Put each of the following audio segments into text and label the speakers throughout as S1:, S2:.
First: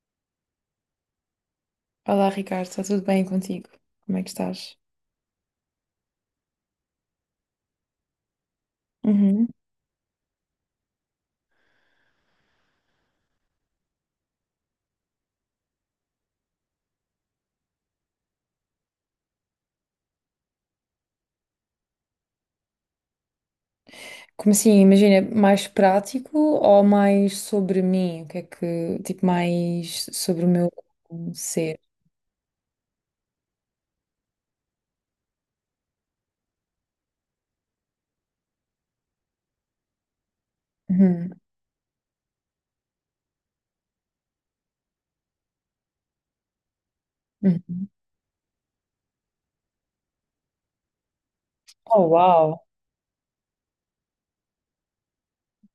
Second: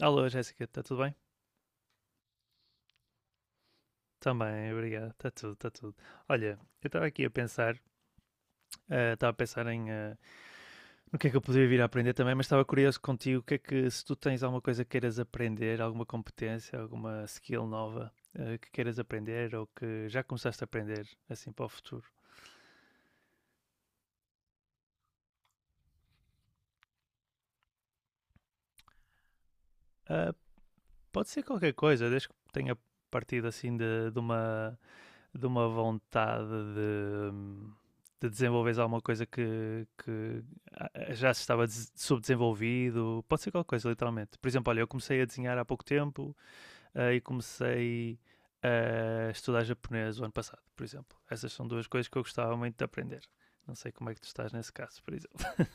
S1: Alô, Jéssica, está tudo bem?
S2: Olá, Ricardo, está tudo bem contigo? Como é que
S1: Também,
S2: estás?
S1: obrigado. Está tudo, está tudo. Olha, eu estava aqui a pensar, estava a
S2: Uhum.
S1: pensar em no que é que eu poderia vir a aprender também, mas estava curioso contigo, o que é que se tu tens alguma coisa que queiras aprender, alguma competência, alguma skill nova que queiras aprender ou que já começaste a aprender assim para o futuro?
S2: Como assim, imagina, mais prático ou mais sobre mim? O que é que, tipo, mais
S1: Ah,
S2: sobre o meu
S1: pode ser qualquer
S2: ser?
S1: coisa, desde que tenha partido assim de uma vontade de, de desenvolveres alguma coisa que
S2: Uhum.
S1: já se estava subdesenvolvido, pode ser qualquer coisa, literalmente. Por exemplo, olha, eu comecei a desenhar há pouco tempo e
S2: Uhum.
S1: comecei a estudar japonês o ano passado, por exemplo. Essas são duas coisas
S2: Oh,
S1: que eu gostava
S2: uau!
S1: muito de aprender. Não sei como é que tu estás nesse caso, por exemplo.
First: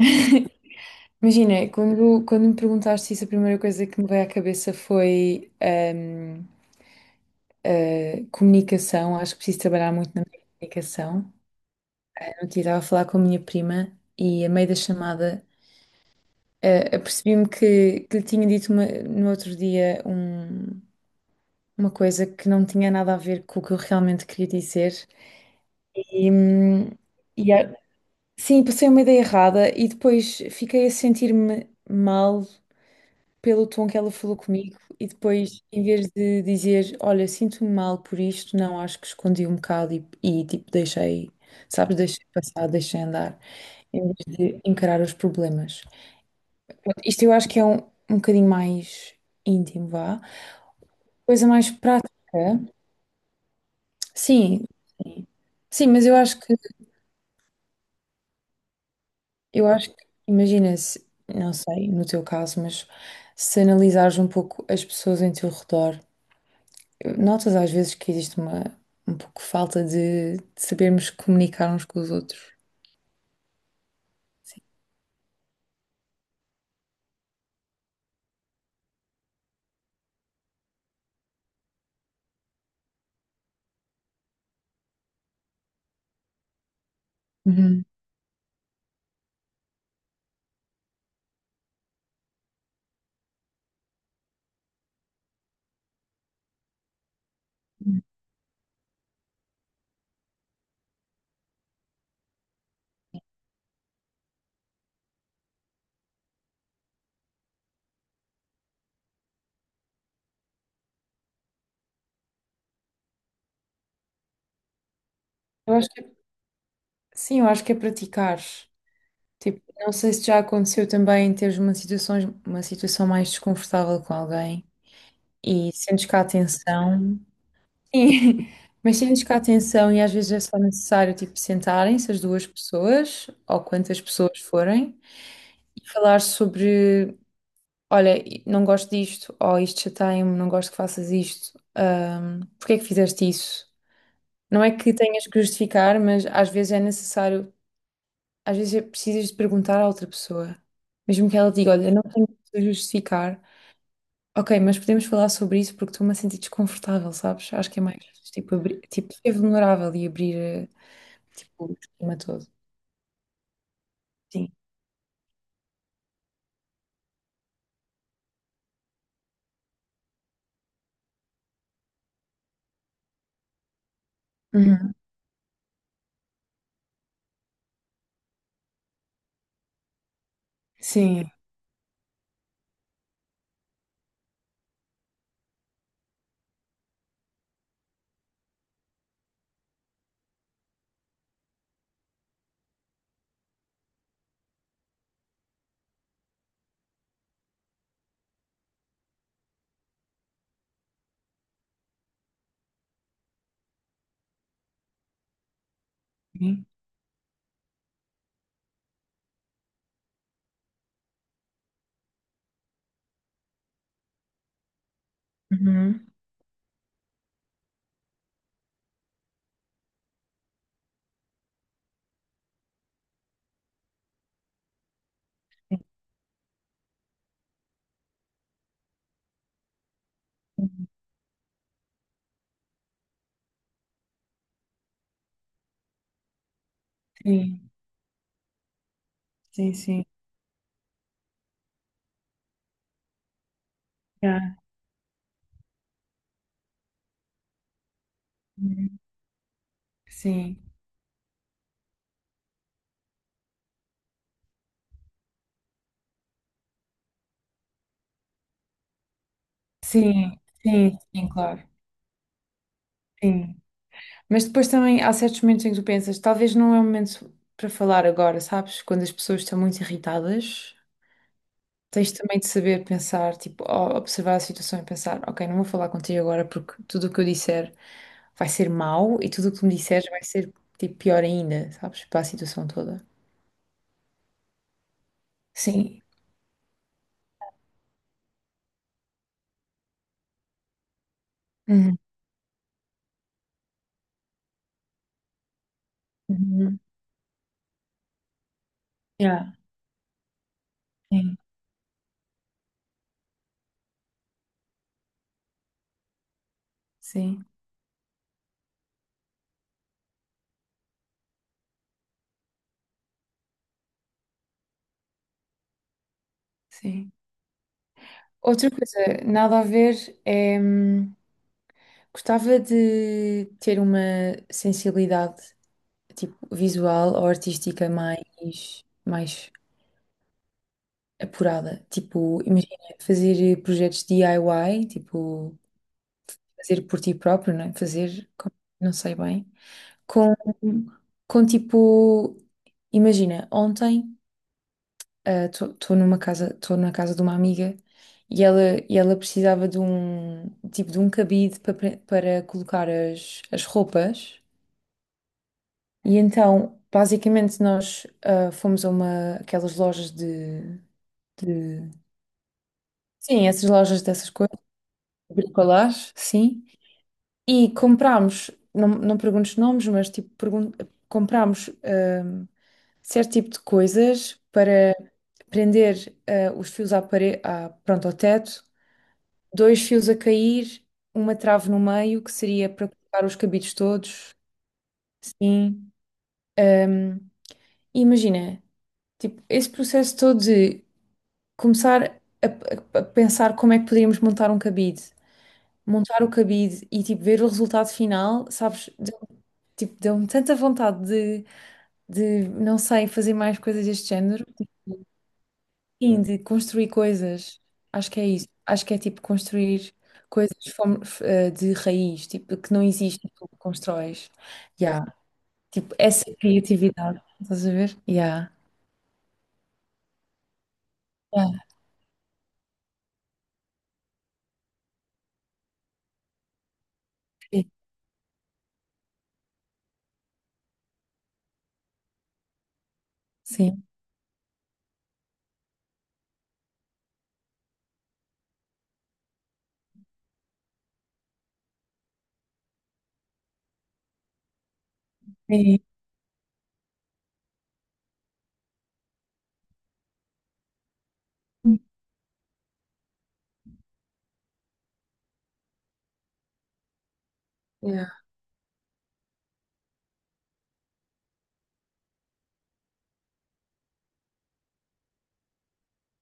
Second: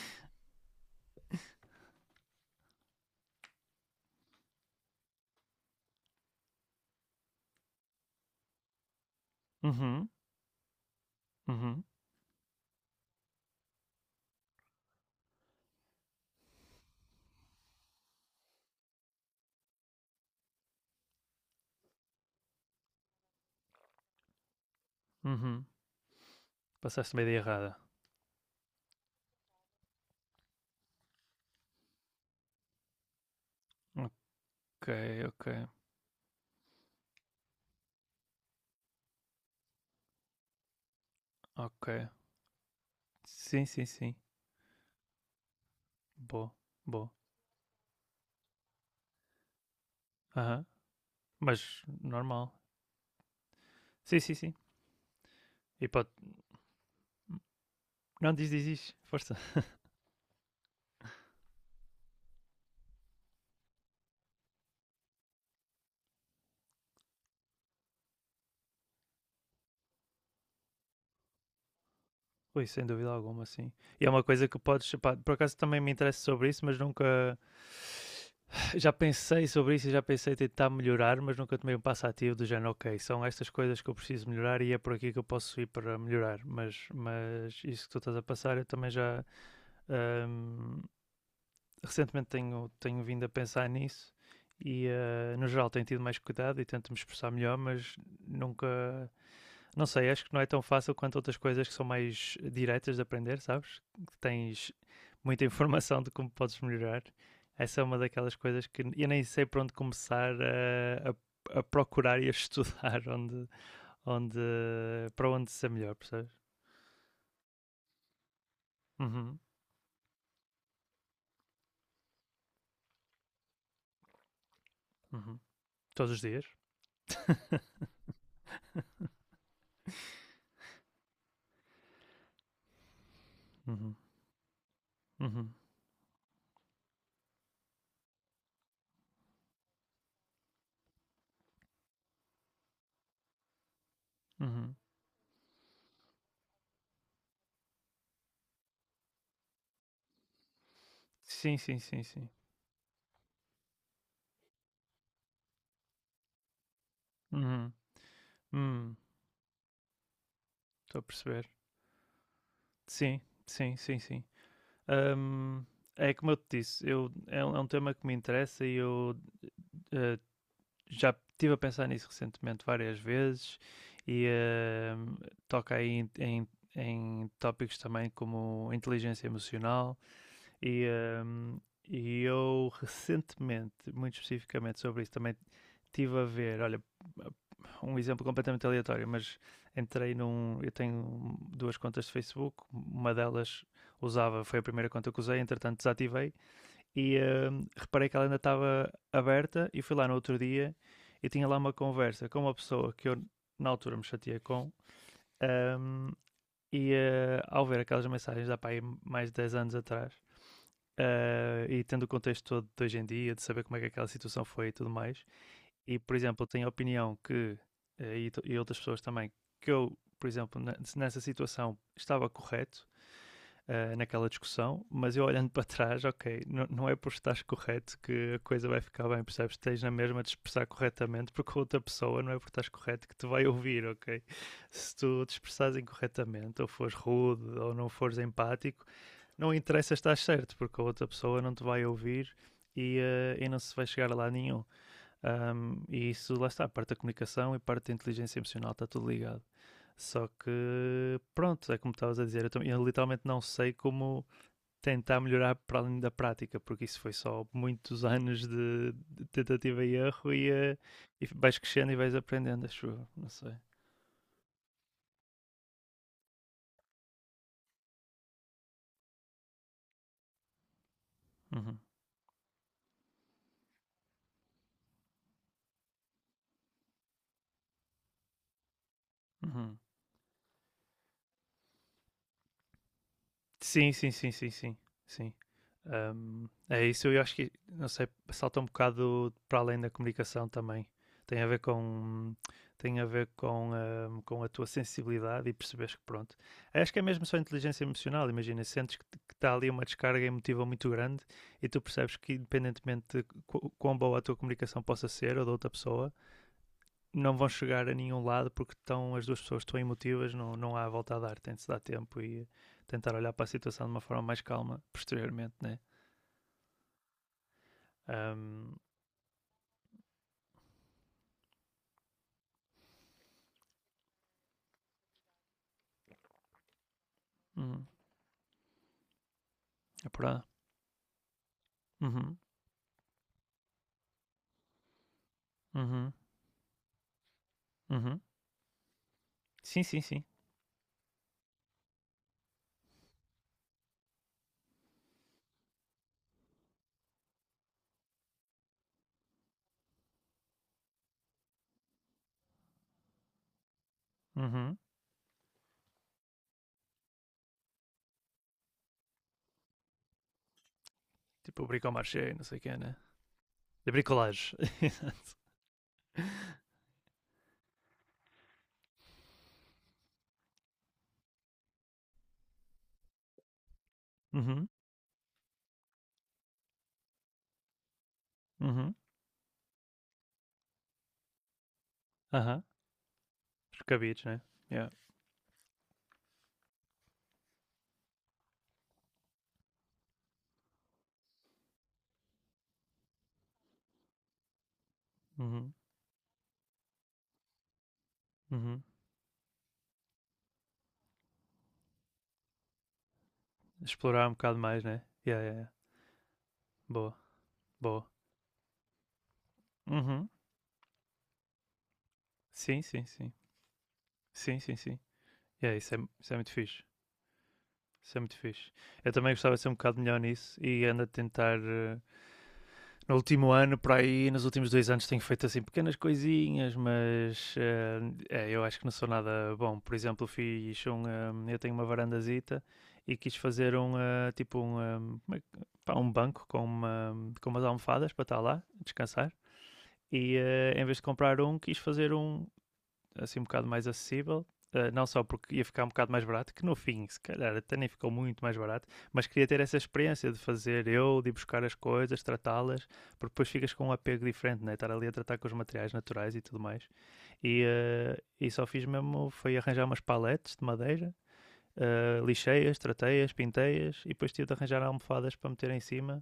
S2: Imagina, quando me perguntaste isso, a primeira coisa que me veio à cabeça foi comunicação. Acho que preciso trabalhar
S1: Uhum,
S2: muito na minha comunicação.
S1: uhum,
S2: Eu estava a falar com a minha prima e, a meio da chamada, apercebi-me que lhe no outro dia uma coisa que não tinha nada a ver com o que eu realmente queria dizer.
S1: uhum.
S2: E, hum,
S1: Passaste uma ideia
S2: e a-
S1: errada.
S2: sim, passei uma ideia errada e depois fiquei a sentir-me mal pelo tom que
S1: Ok,
S2: ela falou comigo. E
S1: ok,
S2: depois, em vez de dizer, olha, sinto-me mal por isto, não, acho que escondi um bocado e tipo,
S1: ok.
S2: sabes, deixei passar, deixei andar,
S1: Sim, sim,
S2: em
S1: sim.
S2: vez de encarar os problemas.
S1: Boa, boa.
S2: Isto eu acho que é um, um bocadinho mais íntimo, vá.
S1: Aham.
S2: Coisa mais
S1: Mas
S2: prática.
S1: normal. Sim, sim, sim.
S2: Sim, sim.
S1: E
S2: Sim, mas
S1: pode. Não, diz, diz, diz. Força.
S2: eu acho que, imagina se, não sei, no teu caso, mas se analisares um pouco as pessoas em teu redor, notas às vezes que existe uma, um pouco falta de sabermos comunicar uns com os outros.
S1: Ui, sem dúvida alguma, sim. E é uma coisa que
S2: Sim.
S1: podes. Pá, por acaso também me interessa sobre isso, mas nunca. Já pensei sobre isso e já pensei em tentar melhorar, mas nunca tomei um passo ativo do género, ok, são estas coisas que eu preciso melhorar e é por aqui que eu posso ir para melhorar. Mas
S2: Uhum.
S1: isso que tu estás a passar, eu também já ahm, recentemente tenho vindo a pensar nisso e no geral tenho tido mais cuidado e tento me expressar melhor, mas nunca. Não sei, acho que não é tão fácil quanto outras coisas que são mais diretas de aprender, sabes? Que tens muita informação de como podes melhorar. Essa é uma daquelas coisas que eu nem sei por onde começar a procurar e a estudar onde, para onde ser
S2: Eu acho
S1: melhor,
S2: que,
S1: percebes?
S2: sim, eu acho que é praticar.
S1: Uhum,
S2: Tipo, não sei se já aconteceu também teres uma situação mais desconfortável com alguém.
S1: uhum.
S2: E sentes
S1: Todos
S2: que
S1: os
S2: a
S1: dias?
S2: atenção. Sim, mas sentes que a atenção e às vezes é só necessário tipo sentarem-se as duas pessoas ou
S1: Uhum,
S2: quantas pessoas forem
S1: uhum,
S2: e falar sobre, olha, não gosto disto, ou isto chateia-me, não gosto que faças isto, porque é que fizeste isso? Não é
S1: uhum.
S2: que tenhas que justificar, mas às vezes é necessário, às vezes é precisas de perguntar à outra pessoa, mesmo que ela
S1: Sim,
S2: diga,
S1: sim,
S2: olha,
S1: sim,
S2: não
S1: sim.
S2: tenho que justificar. Ok, mas podemos falar sobre isso porque estou-me a sentir desconfortável, sabes? Acho
S1: Uhum.
S2: que é mais tipo, abrir,
S1: Hum,
S2: tipo ser vulnerável e abrir
S1: Estou a perceber.
S2: tipo, o esquema todo.
S1: Sim, sim, sim, sim.
S2: Sim.
S1: Ahm, É como eu te disse, é um tema que me interessa e eu eh, já estive a pensar nisso recentemente várias vezes e
S2: Uhum.
S1: toca aí em, em tópicos também como inteligência emocional e, eh,
S2: Sim.
S1: e eu recentemente, muito especificamente sobre isso, também estive a ver, olha, um exemplo completamente aleatório, mas entrei num. Eu tenho duas contas de Facebook, uma delas usava, foi a primeira conta que usei, entretanto desativei e reparei que ela ainda estava aberta e fui lá no outro dia e tinha lá uma conversa com uma pessoa que eu na altura me chateei com hum, ao ver aquelas mensagens da pai mais de 10 anos atrás e tendo o contexto todo de hoje em dia, de saber como é que aquela situação foi e tudo mais, e
S2: Uhum.
S1: por exemplo, tenho a opinião que, e outras pessoas também, que eu, por exemplo, nessa situação estava correto naquela discussão, mas eu olhando para trás, ok, não é por estares correto que a coisa vai ficar bem, percebes? Tens na mesma de expressar corretamente, porque a outra pessoa não é por estares correto que te vai ouvir, ok? Se tu te expressares incorretamente, ou fores rude,
S2: Sim,
S1: ou não fores empático, não
S2: sim,
S1: interessa
S2: sim.
S1: estar certo, porque a outra pessoa não te vai ouvir e, e não se vai chegar a lado
S2: Yeah.
S1: nenhum. E isso lá está, parte da comunicação e parte da inteligência emocional está
S2: Uhum.
S1: tudo ligado. Só
S2: Sim,
S1: que, pronto, é como estavas a dizer, eu literalmente não sei como tentar melhorar para além da prática, porque isso foi só muitos anos de tentativa e erro
S2: sim,
S1: e, eh,
S2: sim,
S1: e
S2: sim,
S1: vais
S2: claro.
S1: crescendo e vais aprendendo, acho eu, não sei.
S2: Sim. Mas depois também há certos momentos em que tu pensas, talvez não é o momento para falar agora, sabes? Quando as pessoas estão muito irritadas.
S1: Uhum,
S2: Tens também de saber pensar, tipo, observar a situação e pensar, ok, não vou falar contigo agora porque tudo o que eu disser vai ser mau e tudo o que tu me
S1: uhum.
S2: disseres vai ser, tipo, pior ainda, sabes? Para a situação toda.
S1: Sim, sim, sim, sim, sim, sim.
S2: Sim.
S1: É isso, eu acho que, não sei, salta um bocado para além da comunicação também. Tem a ver
S2: Uhum.
S1: com a tua sensibilidade e perceberes que pronto.
S2: Uhum.
S1: Acho que é mesmo só inteligência emocional, imagina, sentes que
S2: Yeah.
S1: está ali uma descarga emotiva muito grande
S2: Sim,
S1: e tu percebes que independentemente de quão boa a tua comunicação possa ser ou da outra pessoa, não
S2: sim,
S1: vão chegar a nenhum lado porque as duas pessoas estão emotivas, não, não há volta a dar, tem de se dar tempo e tentar olhar para a situação de uma forma mais calma posteriormente, né?
S2: sim. Outra
S1: Um,
S2: coisa, nada a ver, é, gostava de ter uma sensibilidade, tipo, visual ou
S1: hum,
S2: artística mais, mais
S1: É por lá.
S2: apurada.
S1: Uhum,
S2: Tipo, imagina fazer projetos DIY, tipo,
S1: uhum,
S2: fazer por ti próprio, né?
S1: uhum.
S2: Fazer, não sei bem,
S1: Sim, sim, sim.
S2: com, com tipo, imagina, ontem estou na casa de uma amiga e ela, e ela precisava de um, tipo, de um cabide para, para colocar as roupas
S1: Uhum.
S2: e então, basicamente, nós fomos a uma, aquelas lojas de
S1: Tipo o
S2: de-
S1: bricomarché, não sei o que, né?
S2: sim, essas
S1: De
S2: lojas dessas
S1: bricolage.
S2: coisas bricolage, sim. E comprámos, não, não perguntes nomes, mas tipo, pergun comprámos certo tipo de coisas
S1: Uhum,
S2: para prender os fios à parede, à, pronto, ao teto,
S1: uhum,
S2: dois fios a cair, uma trave no meio, que
S1: aham.
S2: seria para colocar os cabides
S1: Os cabides,
S2: todos,
S1: né? Yeah.
S2: sim. Hum, e imagina, tipo, esse processo todo de começar a pensar como é que poderíamos
S1: Uhum,
S2: montar o cabide e tipo ver o resultado final,
S1: uhum.
S2: sabes? Tipo, deu-me tanta vontade de, não sei, fazer mais coisas deste
S1: Explorar um
S2: género.
S1: bocado mais, né? Yeah, yeah, yeah.
S2: Sim, de construir
S1: Boa,
S2: coisas.
S1: boa.
S2: Acho que é isso. Acho que é tipo construir
S1: Uhum.
S2: coisas de raiz, tipo, que
S1: Sim,
S2: não
S1: sim,
S2: existe,
S1: sim.
S2: tu constróis.
S1: Sim, sim, sim.
S2: Yeah.
S1: Yeah,
S2: Tipo, essa
S1: isso é muito fixe.
S2: criatividade. Estás a ver?
S1: Isso é muito
S2: Yeah.
S1: fixe. Eu também gostava de ser um bocado melhor nisso e ando a
S2: Yeah.
S1: tentar. No último ano, por aí, nos últimos dois anos, tenho feito assim pequenas coisinhas, mas
S2: Sim.
S1: eu acho que não sou nada bom. Por exemplo, fiz um. Eu tenho uma varandazita e quis fazer
S2: Sim.
S1: um. Tipo um. Pá, um banco com, uma, com umas almofadas para estar lá, descansar. E em vez de comprar um, quis fazer um, assim um bocado mais acessível. Não só porque ia ficar um bocado mais barato, que no fim, se calhar, até nem ficou muito mais barato, mas queria ter essa experiência de fazer eu, de ir buscar as
S2: Sim.
S1: coisas, tratá-las, porque depois ficas com um apego diferente, né? Estar ali a tratar com os materiais naturais e tudo mais.
S2: Yeah.
S1: E só fiz mesmo, foi arranjar umas paletes de madeira, lixei-as, tratei-as, pintei-as, e depois tive de arranjar almofadas para meter em cima,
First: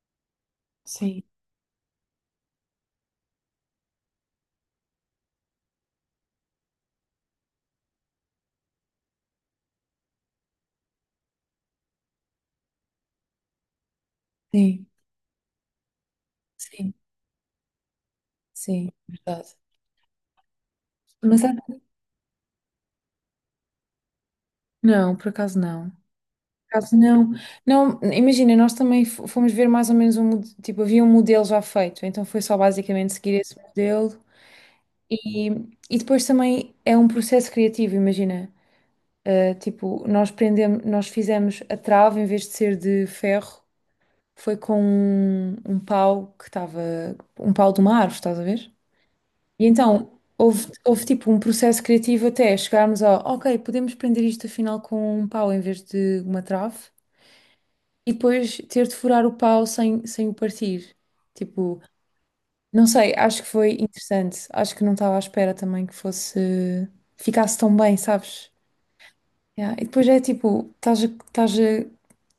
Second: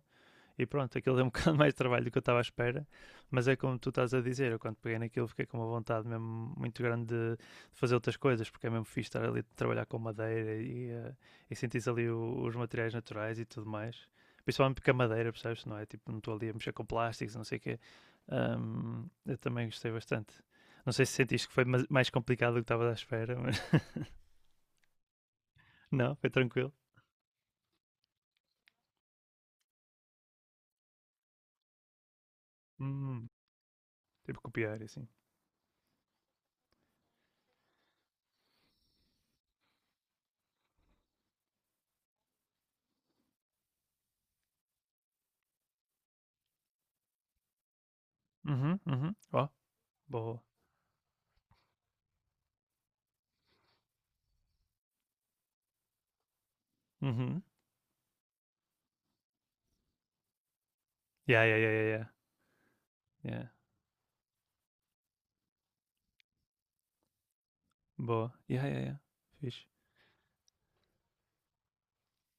S1: e pronto, aquilo
S2: Sim.
S1: deu um bocado mais de trabalho do que eu estava à espera, mas é como tu estás a dizer, eu quando peguei naquilo fiquei com uma vontade mesmo muito grande de fazer outras coisas, porque é mesmo fixe estar ali a trabalhar com madeira e sentir ali os materiais naturais e tudo mais. Principalmente
S2: Sim.
S1: porque a madeira, percebes? Não é tipo, não estou ali a mexer com
S2: Sim.
S1: plásticos, não sei o quê.
S2: Sim.
S1: Eu
S2: Verdade.
S1: também gostei bastante. Não sei se
S2: Mas
S1: sentiste que
S2: é-
S1: foi mais complicado do que estava à espera, mas
S2: não, por acaso não.
S1: não, foi tranquilo.
S2: Caso não, não, imagina, nós também fomos ver mais ou menos um, tipo, havia um modelo já feito, então foi só basicamente
S1: Hum,
S2: seguir esse modelo
S1: tipo copiar e assim.
S2: e, e depois também é um processo criativo, imagina, uh, tipo, nós fizemos a trave em vez de ser de ferro, foi com um, um pau que estava, um pau de uma árvore, estás a ver?
S1: Uhum, uhum. Ó,
S2: E então
S1: boa.
S2: houve tipo um processo criativo até chegarmos ao, ok, podemos prender isto afinal com um pau em vez de uma trave.
S1: Uhum.
S2: E depois ter de furar o pau sem, sem o partir.
S1: Yeah, yeah, yeah,
S2: Tipo,
S1: yeah, yeah.
S2: não sei, acho
S1: Yeah.
S2: que foi interessante. Acho que não estava à espera também que fosse, ficasse tão bem,
S1: Boa.
S2: sabes?
S1: Yeah, yeah, yeah. Fixe.
S2: Yeah. E depois é tipo,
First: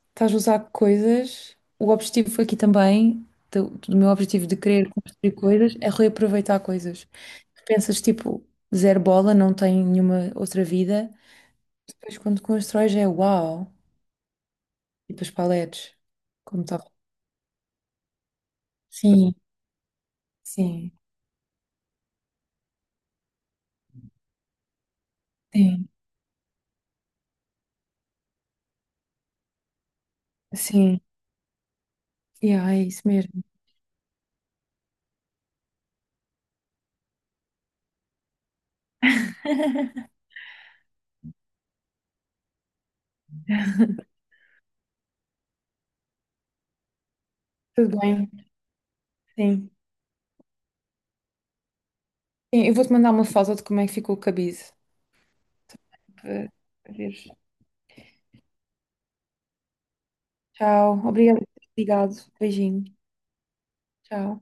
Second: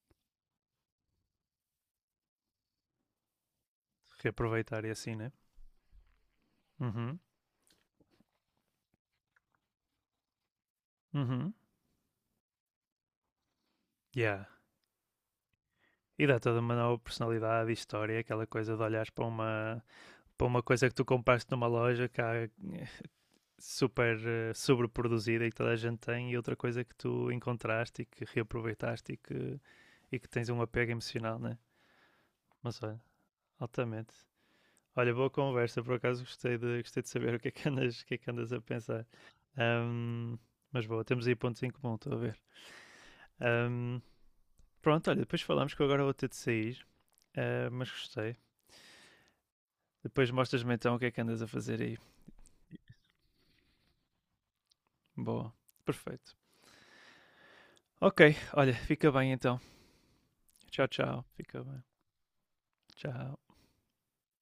S2: estás a usar coisas. O objetivo aqui também, do meu objetivo de
S1: Reaproveitar
S2: querer
S1: e assim, né?
S2: construir coisas, é reaproveitar coisas.
S1: Uhum.
S2: Pensas tipo, zero bola, não tem nenhuma outra vida.
S1: Uhum.
S2: Depois quando constróis é uau.
S1: Yeah.
S2: E depois paletes,
S1: E dá toda
S2: como
S1: uma
S2: estava.
S1: nova personalidade e história, aquela coisa de olhares
S2: Sim,
S1: para uma coisa
S2: sim,
S1: que tu compraste numa loja que cá super sobreproduzida e que toda a
S2: sim.
S1: gente tem, e outra coisa que tu encontraste e que reaproveitaste e que tens um apego
S2: Sim,
S1: emocional, né?
S2: yeah,
S1: Mas
S2: é
S1: olha,
S2: isso mesmo.
S1: altamente. Olha, boa conversa, por acaso gostei de saber o que é que andas, o que é que andas a pensar. Ahm, mas boa, temos aí pontos em comum, estou a ver. Ahm, Pronto, olha, depois falamos que eu agora vou ter de sair, mas
S2: Tudo bem,
S1: gostei.
S2: sim.
S1: Depois mostras-me então o que é que andas a fazer aí.
S2: Sim, eu vou-te mandar uma foto de como é que ficou o cabide.
S1: Boa, perfeito.
S2: Para para veres.
S1: Ok, olha, fica bem então. Tchau,
S2: Tchau.
S1: tchau.
S2: Obrigado por
S1: Fica bem.
S2: ligado. Beijinho.
S1: Tchau.
S2: Tchau.